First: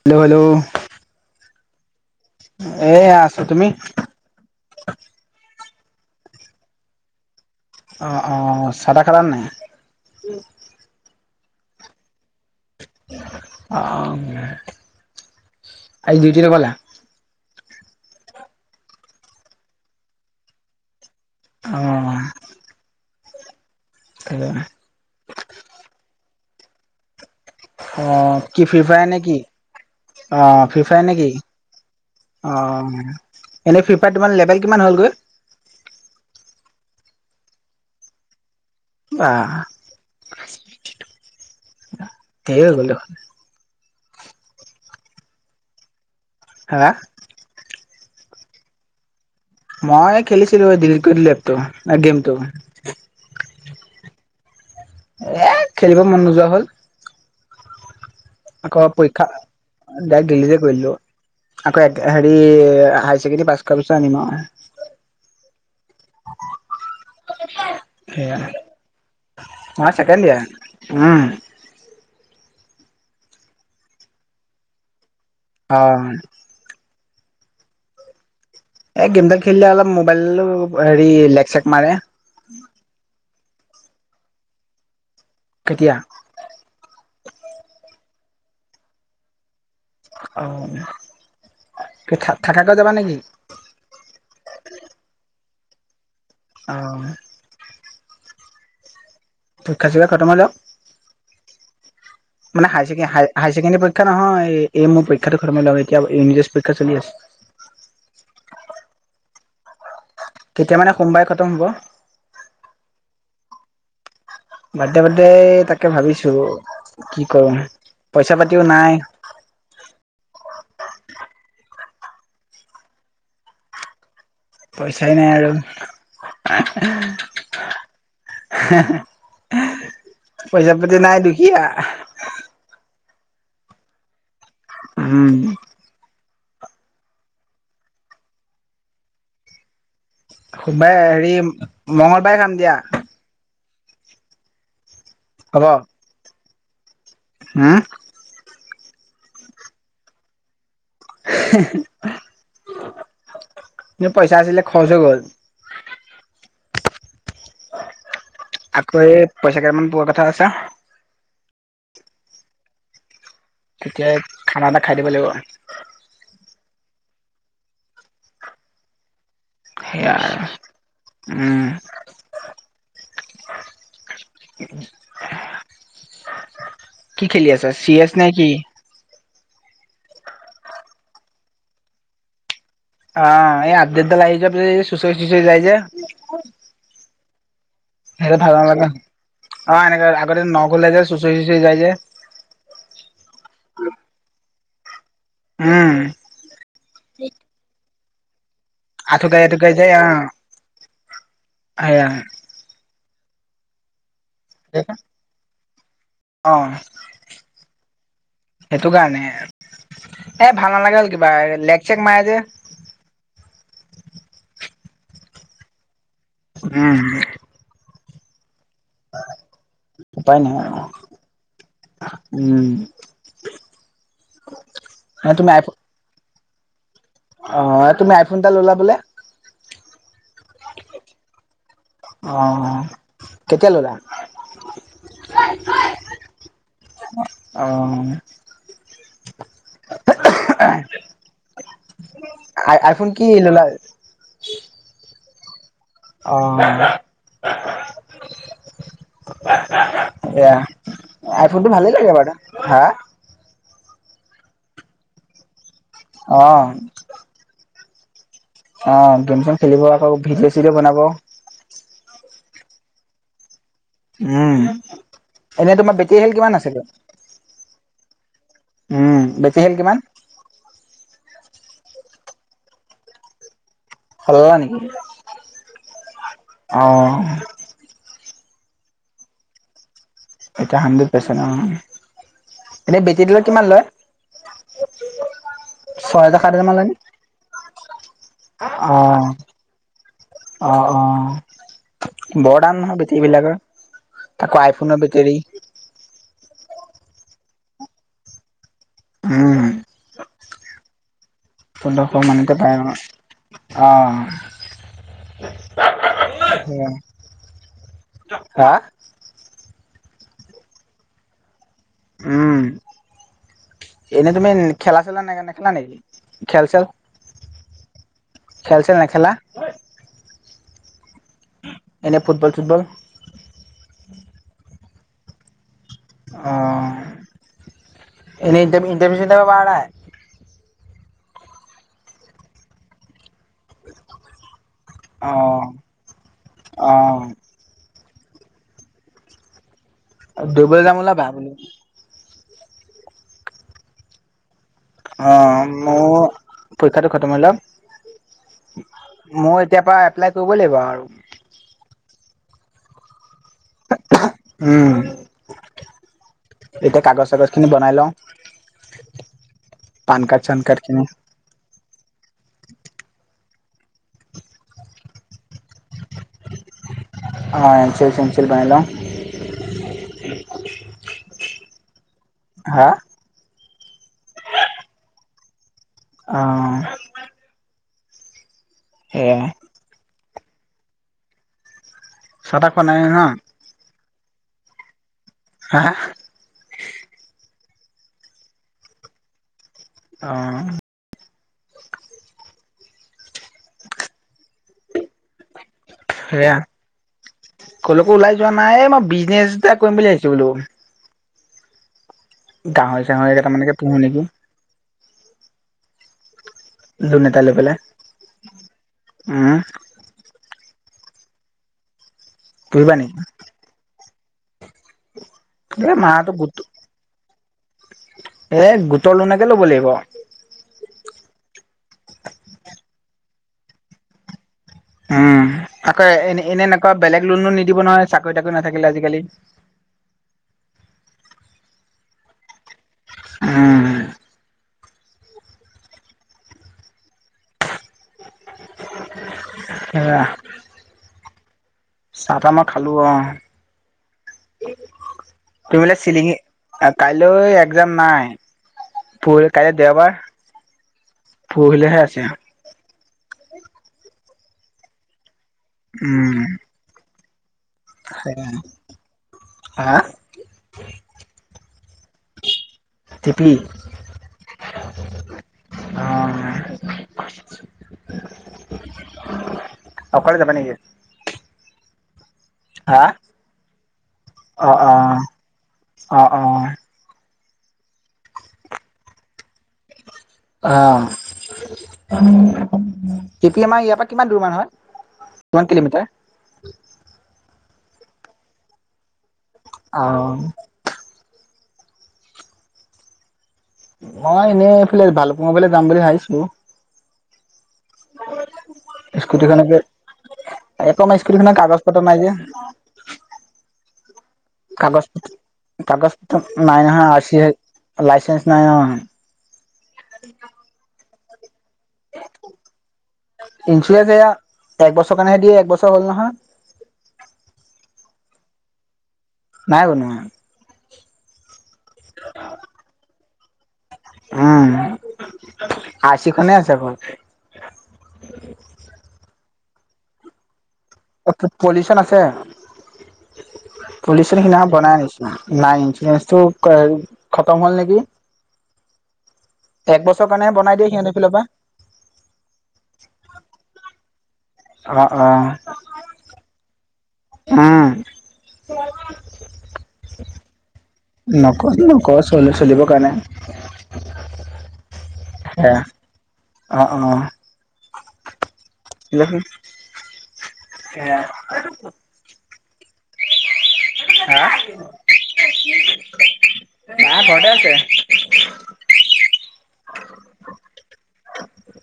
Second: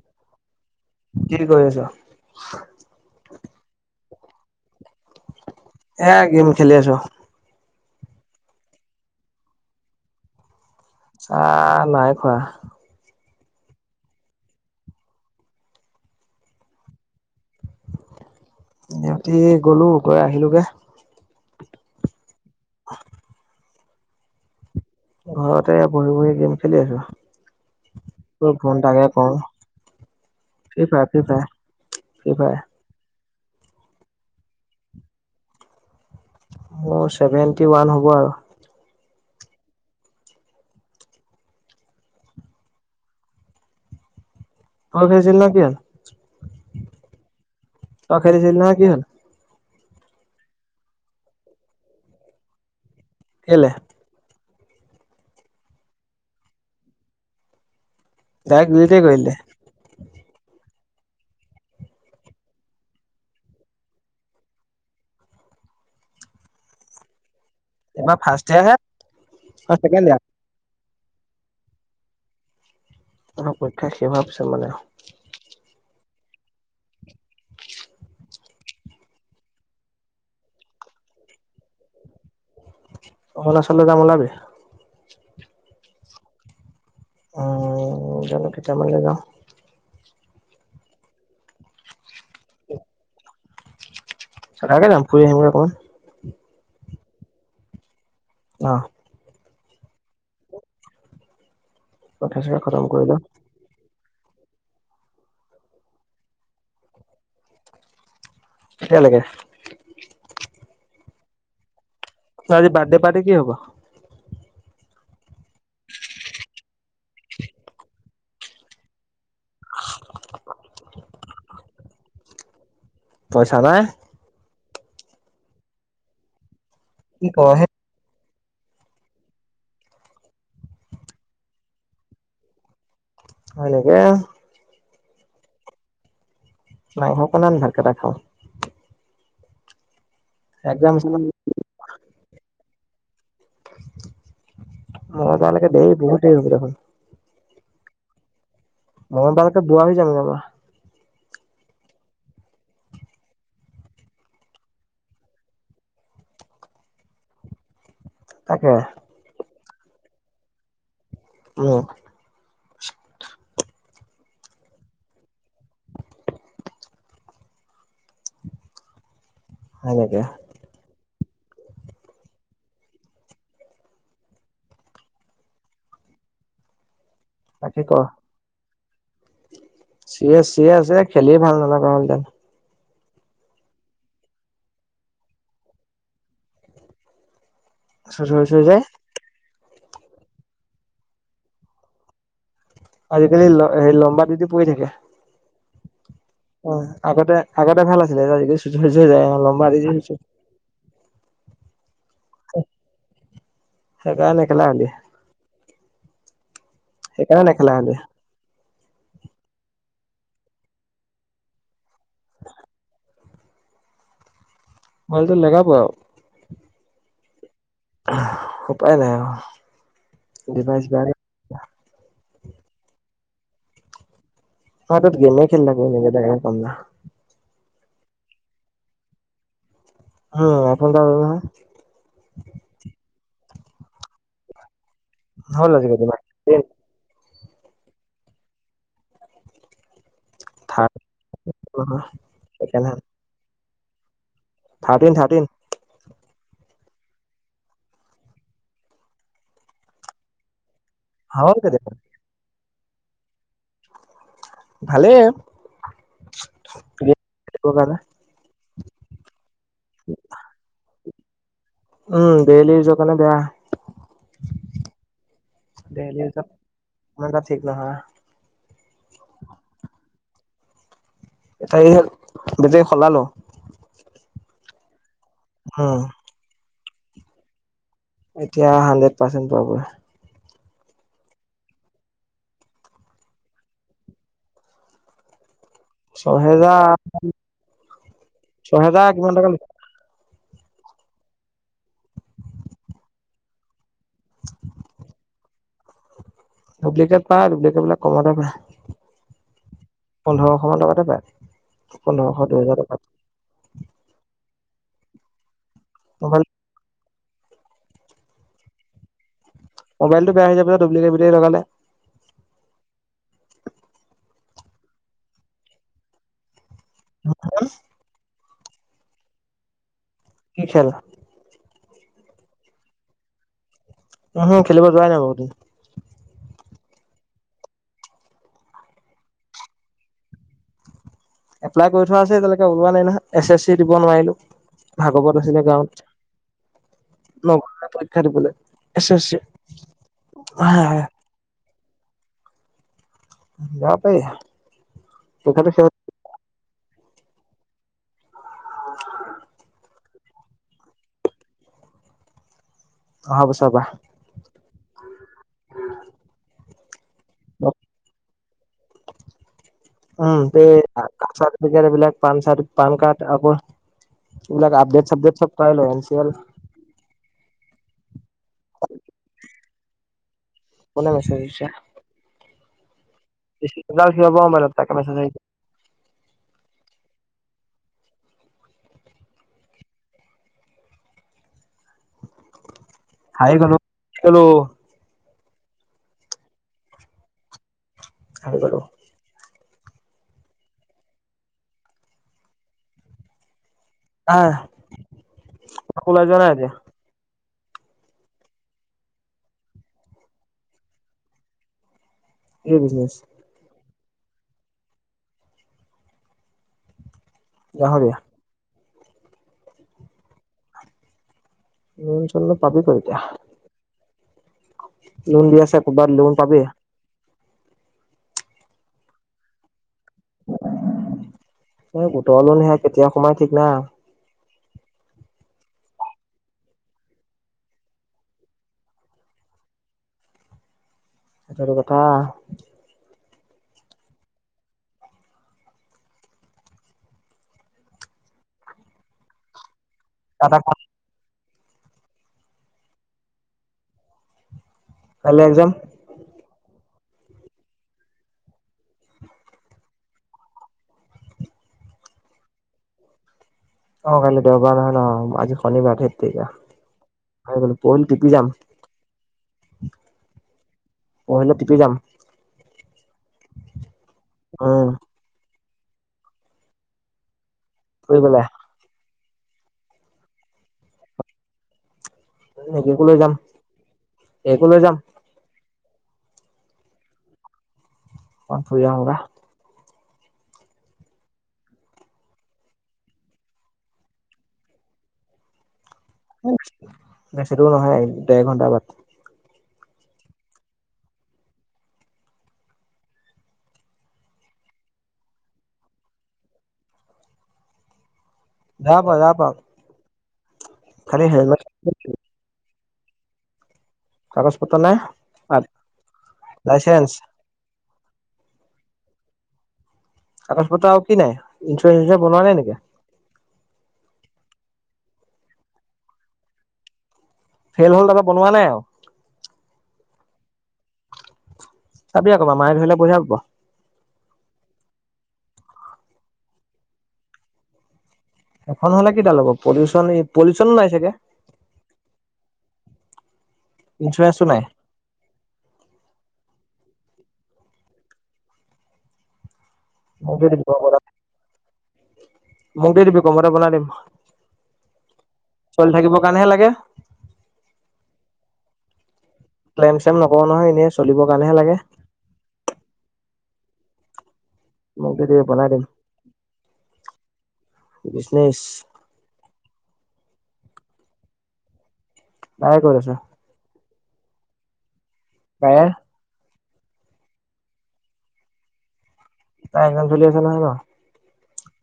Hello hello কিতো কৰি আছ এয়া আছো। তুমি? এয়া গেম খেলি আছোঁ। অ অ চাহ তাহ খালানে নাই? চাহ নাই খোৱা। অ আজি ডিউটি নগলা? ডিউটি গলো গৈ আহিলো গে। অ। [inaudible] [inaudible] ঘৰতে বহি বহি গেম খেলি আছোঁ। অ কি ফ্ৰিফায়াৰ নেকি কৰো। অ ফ্ৰী ফ্ৰিফায়াৰ ফায়াৰ ফ্ৰী নেকি? ফায়াৰ ফ্ৰী অ ফায়াৰ। এনে ফ্ৰিফাৱাৰত তোমাৰ লেবেল কিমান হ'ল গৈ? মোৰ চছেভেন্টি ওৱান হ'ব আৰু। বা ঢেৰ হৈ গ'ল দেখোন। [inaudible] হা। তই খেলিছিল না কি হ'ল? মই খেলিছিলো ডীলিট কৰি দিলো এপটো গেমটো। কেলে? এ খেলিব মন নোযোৱা হ'ল। ডাইৰেক্ট আকৌ ডিলিটে কৰি পৰীক্ষা দিলি। ডাইৰেক্ট ডিলিটে কৰি দিলোঁ। আকৌ একে হেৰি হাই ছেকেণ্ডেৰী পাছ কৰাৰ পিছত আনিম আৰু। [unintelligible] এইবাৰ ফাৰ্ষ্ট ইয়েৰ হে অ ছেকেণ্ড ইয়েৰ? Second year. হুম। অ পৰীক্ষা শেষ হোৱাৰ পিছত মানে আৰু। অ। এই গেমডাল খেলিলে অলপ মোবাইল অ হেৰি লেক চেক মাৰে। অৰুণাচললৈ যাম ওলাবি? কেতিয়া? উম জানো কেতিয়া মানে যাওঁ। অ কি থা থাকাকে যাবা নেকি? থাকাকে যাম ফুৰি আহিম অকণমান। আহ। আহ। পৰীক্ষা চৰীক্ষা খতম হৈ লওঁক। পৰীক্ষা চৰীক্ষা মানে হাই খতম কৰি ছেকেণ্ড লওঁ। হাই ছেকেণ্ডাৰী পৰীক্ষা নহয় এই এই মোৰ পৰীক্ষাটো খতম হৈ লওঁক এতিয়া ইংলিছ পৰীক্ষা চলি আছে। কেতিয়ালৈকে? কেতিয়া মানে সোমবাৰে খতম হ'ব। আজি বাৰ্থডে পাৰ্টি কি হ'ব? বাৰ্থডে বাৰ্থডে তাকে ভাবিছো কি কৰো পইচা পাতিও নাই। পইচা নাই? পইচাই নাই আৰু। হে কি ক হে হে পইচা পাতি নাই দুখীয়া। হয় নেকি? উম মাংস অকণ আন ভাত কেইটা খাওঁ একজাম সোমবাৰে চেকজাম হেৰি মঙ্গলবাৰে খাম দিয়া মংগলবাৰ হ'ব লৈকে দেৰি বহুত দেৰি হ'ব দেখোন হম মঙলবাৰলৈকে বুঢ়া হৈ যাম জানা পইচা আছিলে খৰচ হৈ গ'ল তাকে আকৌ এই পইচা কেইটামান পোৱা কথা আছে [unintelligible] তেতিয়াই খানা এটা খাই দিব লাগিব সেইয়া সেনেকে আৰু উম কি খেলি আছা বাকী ক চি এছ নে কি চি এছ চি এছ যে খেলি ভাল নলগা হ'ল এতিয়া অ' এই আপদেত ডাল আহি যোৱাৰ পিছত এই চুচৰি চুচৰি যাই যে চুচৰি সেইটো ভাল চুচৰি যায় নালাগে অ' এনেকে আগতে নগ'লে যে চুচৰি চুচৰি যাই যে আজিকালি ল এই লম্বা দি দি পৰি থাকে উম উম আগতে আগতে ভাল আছিলে তেতিয়া চুচৰি চুচৰি যায় এতিয়া লম্বা দি দি চুচৰি আয়া সেইকাৰণে নেখেলা দে হলি অহ সেইকাৰণে নেখেলা হলি সেইটো কাৰণে এ ভাল নালাগে হ'ল কিবা লেগ চেগ মাৰে যে ভালতো লেগাব আৰু উম [inaudible] উপায় নাই আৰু ডিভাইচ বেয়া উম মই তাত গেমে তুমি খেলি আইফ থাকোঁ এনে থকাত কে কাম নাই অ' এই তুমি আইফোন এটা ল'লা বোলে উম আইফোন এটা ল'লো নহয় অ' কেতিয়া ল'লা হ'ল আজি কেইদিন মান অ' থাৰ্ড ছেকেণ্ড হেণ্ড নহয় সেই আই কাৰণে আইফোন কি ল'লা থাৰ্টিন থাৰ্টিন অ' এয়া আইফোনটো হলগে ভালেই দেখোন লাগে কিবা এটা হা ভালেই অ সেইটোকাৰনে অ' গেম চেম খেলিব আকৌ ভিডিঅ' চিডিঅ বনাব উম ডেইলি ইউজৰ কাৰনে বেয়া উম এনে তোমাৰ ডেইলি বেটৰী খেল ইউজত কিমান আছেগৈ ইমান এটা ঠিক নহয় উম, বেটেৰি হেলথ কিমান? [unintelligible] বেটেৰী খলালো। সলালা নেকি? উম। অ'। এতিয়া হাড্ৰেড পাৰ্চেণ্ট পাব। এতিয়া হানড্ৰেড পাৰ্চেণ্ট অ', এনে বেটেৰী বিলাক কিমান লয়? ছয় হাজাৰ, সাত হাজাৰ মান লায় ছহেজাৰ নে, ছহেজাৰ কিমান অ'। টকা অ', অ', বৰ দাম নহয় বেটেৰী বিলাকৰ, আকৌ আইফোনৰ বেটেৰী। ডুপ্লিকেট পায়, ডুপ্লিকেট বিলাক কমতে পায়। উম পোন্ধৰশ মান টকাতে পায়। পোন্ধৰশ দুহেজাৰ টকাত মানতে পায়, অ'। মোবাইল অ', সেইয়া। হা? মোবলটো বেয়া হৈ যাব যে, ডু্বলিকেট বেটেৰী লগালে। উম, এনেই তুমি খেলা-চেলা নেখেলা নেকি, খেল, চেল? হুম? খেল, ছেল নেখেলা? কি খেল? এনেই ফুটবল, চুটবল। উহম খেলিব যোৱাই নাই বহুত দিন। অ', এনে ইণ্টাৰভিউ, চিন্তাটাৰভিও মাৰা নাই? এপ্লাই কৰি থোৱা আছে, এতিয়ালৈকে, ওলোৱা নাই নহয়, এছ এছ চি দিব নোৱাৰিলোঁ, অ ভাগৱত আছিলে অ গাঁৱত। নগলোয়ে পৰীক্ষা দিবলৈ, এছ এছ ছি। দৰিবলৈ যাম, ওলাবা বোলো। যাব পাৰি। অ', তেখেতৰ সিহঁত মোৰ পৰীক্ষাটো খতম হৈ লক, মই এতিয়াৰ পৰা এপ্লাই কৰিব লাগিব আৰু। অহা বছৰ পৰা। উম, এতিয়া কাগজ, চাগজ খিনি পৰা বনাই লওঁ। [inaudible] উম, কাৰ্ড চান পে কাৰ্ড খিনি [unintelligible] এতিয়া, এইবিলাক পান চাত, পান কাৰ্ড, আকৌ এইবিলাক আপডেট, চাপডেট চব কৰাই ল', এন চি এল। অ', এন চি এল, চেন চি এল বনাই লওঁ। কোনে মেছেজ দিছে? হা? [unintelligible] মবলেইত, তাকে মেছেজ আহিছে। আহ। সেয়াই। চাহ, তাহ খোৱা নাই, নহয় ন'? আহি গলোঁ, কলোঁ। হা, হা? হেৰী গলোঁ। অ'। আহ, ওলাই যোৱা নাই সেয়া এতিয়া। কলৈকো ওলাই যোৱা নাই মই বিজনেছ এটা কৰিম বুলি ভাবিছোঁ। এই গাহৰি বিজনেছ চাহৰি কেইটামানকে পোহো নেকি? লোন এটা লৈ পেলাই গাহৰিয়া উম'। লোন চন পাবি ক'ত পুহিবা এতিয়া। লোন দি আছে এ ক'ৰবাত লোন মাহতৰ পাবি গোটটোত। এ গোটৰ লোণকে ল'ব লাগিব। এই গোটৰ লোন হে কেতিয়া সোমাই ঠিক নাই। উম' আকৌ এনে এনেকুৱাঁ বেলেগ লোণো নিদিব নহয় চাকৰি তাকৰি নাথাকিলে আজিকালি। সেইটোয়েটো কথা। উম'। এয়া তাত আকৌ চাহ তাহ মই খালোঁ অহ। কাইলৈ একজাম। চিলিঙি, কাইলৈ একজাম নাই। পৰ-কালি দেওবাৰ। পুৰহিলৈহে আছে। অহ' কালি দেওবাৰ হয় ন'। আজি শনিবাৰ ধেত তেৰিকা। উম পৰহিলৈ টিতি যাম। হা পৰহিলৈ টিতি যাম। টি পি উম অহ' [unintelligible] অকলে যাবা নেকি? মেগীকো আহ, লৈ যাম এইকো অহ, লৈ যাম অহ। অহ, অহ। [unintelligible] ফুৰি আহোগা। অহ'। কেপি আমাৰ ইয়াৰ পৰা কিমান দূৰ মান হয়? One kilometre. বেছি দূৰওঁ নহয়, দেৰ ঘণ্টাৰ বাট। অহ'। মই এনেই এইফালে ভালপুঙাবলৈ যাম বুলি ভাবিছোঁ যাব যাৱ। স্কুটিখনকে একো নাই স্কুটিখনৰ কাগজ পত্ৰ নাই যে? অহ'। কাগজ পত্ৰ নাই কাগজ পত্ৰ কাগজ পত্ৰ নাই নহয় লাইচেন্স আৰ ছি লাইচেন্স নাই অহ'। কাগজ আৰু কি নাই? ইঞ্চুৰেঞ্চ যে বনোৱা নাই নেকি? ইঞ্চুৰেঞ্চ এয়া একবছৰৰ কাৰণেহে দিয়ে। একবছৰ হ'ল নহয়। সেইবোৰৰ লগত বনোৱা নাই আৰু? নাই বনোৱা। চাবি আকৌ মামায়ে ধৰিলে পইছা [unintelligible] উম' আৰ ছি খনে আছে অকল। এখন হ'লে কিডাল হ'ব। পলিউশন পলিউচনো নাই চাগে? [unintelligible] পলিউশন আছে। পলিউচন ইঞ্চুৰেঞ্চো নাই সিনাখন বনাই আনিছোঁ। নাই ইন্ঞ্চুৰেন্ঞ্চতো খতম হল নেকি? একবছৰ মোক দি কাৰনেহে দিবি বনাই দিয়ে সিহঁতৰ ফালৰ পৰা। মোক দি দিবি [unintelligible] কমতে বনাই দিম অহ' অহ'। চলি থাকিব কাৰণেহে লাগে। উম'। [inaudible] ক্লেম চেম নকৰো নহয়, এনে চলিবৰ কাৰণেহে লাগে। ক চলি চলিবৰ কাৰণে। মোক দিদিবি বনাই সেয়া দিম। অ বিজনিচ। [unintelligible] সেয়া [unintelligible] তাই ক'ত আছে? হা? কায়াৰ বা ঘৰতে আছে। তাইৰ একজাম চলি আছে নহয় ন?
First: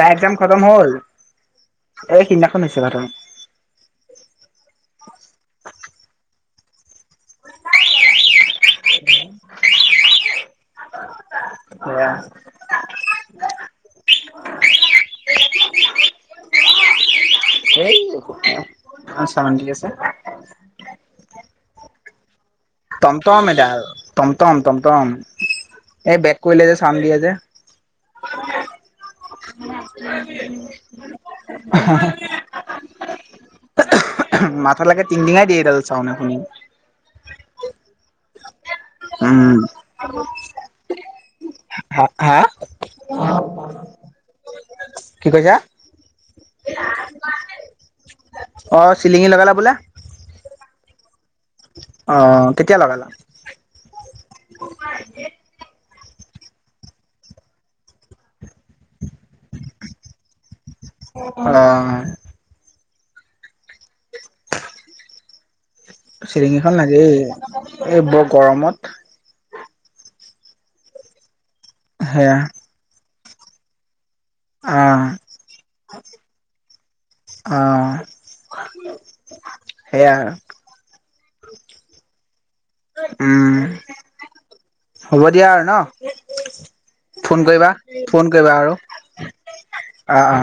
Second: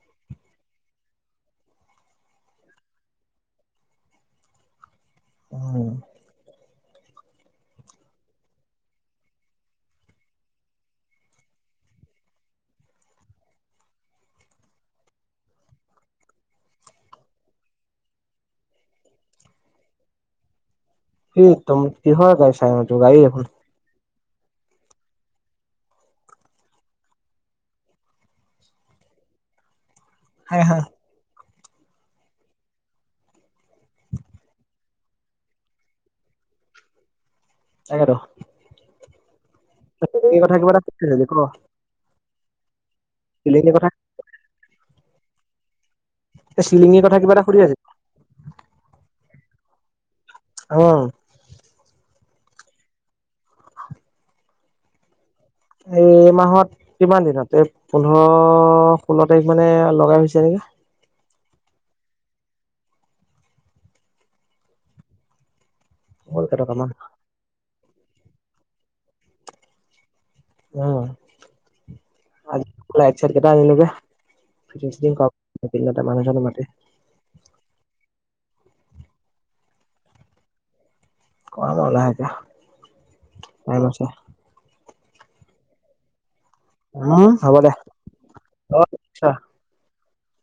তাইৰ একজাম খতম হ'ল। এই সিদিনাখন হৈছে খতম। উম। [inaudible] এয়া [unintelligible] সেই [unintelligible] ইমান চাউনড দি আছে। কি তম কিহৰ চাই ম [unintelligible] টমটম এদাল। টমটম টমটম, এই বেগ কৰিলে যে চাউন দিয়ে যে। হয় হয়। [inaudible] মাথালেকে তিনতিনাই দিয়ে এইডাল চাউন্ড শুনি। তাকেটো। উম। এই কথা কিবা এটা [unintelligible] ক হা হা? শিলিকি কথা কি কৈছা? এ চিলিঙিৰ কথা কিবা এটা সুধি আছিল। অ চিলিঙি লগালা বোলে? অঁ। অঁ, কেতিয়া লগালা? এই মাহত কিমান দিনত, এই পোন্ধৰ ষোল্ল তাৰিখ মানে লগাই হৈছে নেকি। অ [unintelligible] হ'ল চিলিঙীখন কেইটকামান লাগেই এই বৰ গৰমত। উম। সেয়া। লাইট চাইট কেইটা আনিলো যে, অ ফিটিঙ কৰাম এইকেদিনতে মানুহ চানুহ মাতি। অ এয়া। কয়াম আৰু লাহেকে। উম। টাইম আছে হ'ব দিয়া আৰু ন? উম ফোন হ'ব কৰিবা, দে ফোন কৰিবা আৰু। অ নিশ্চয় অ অ।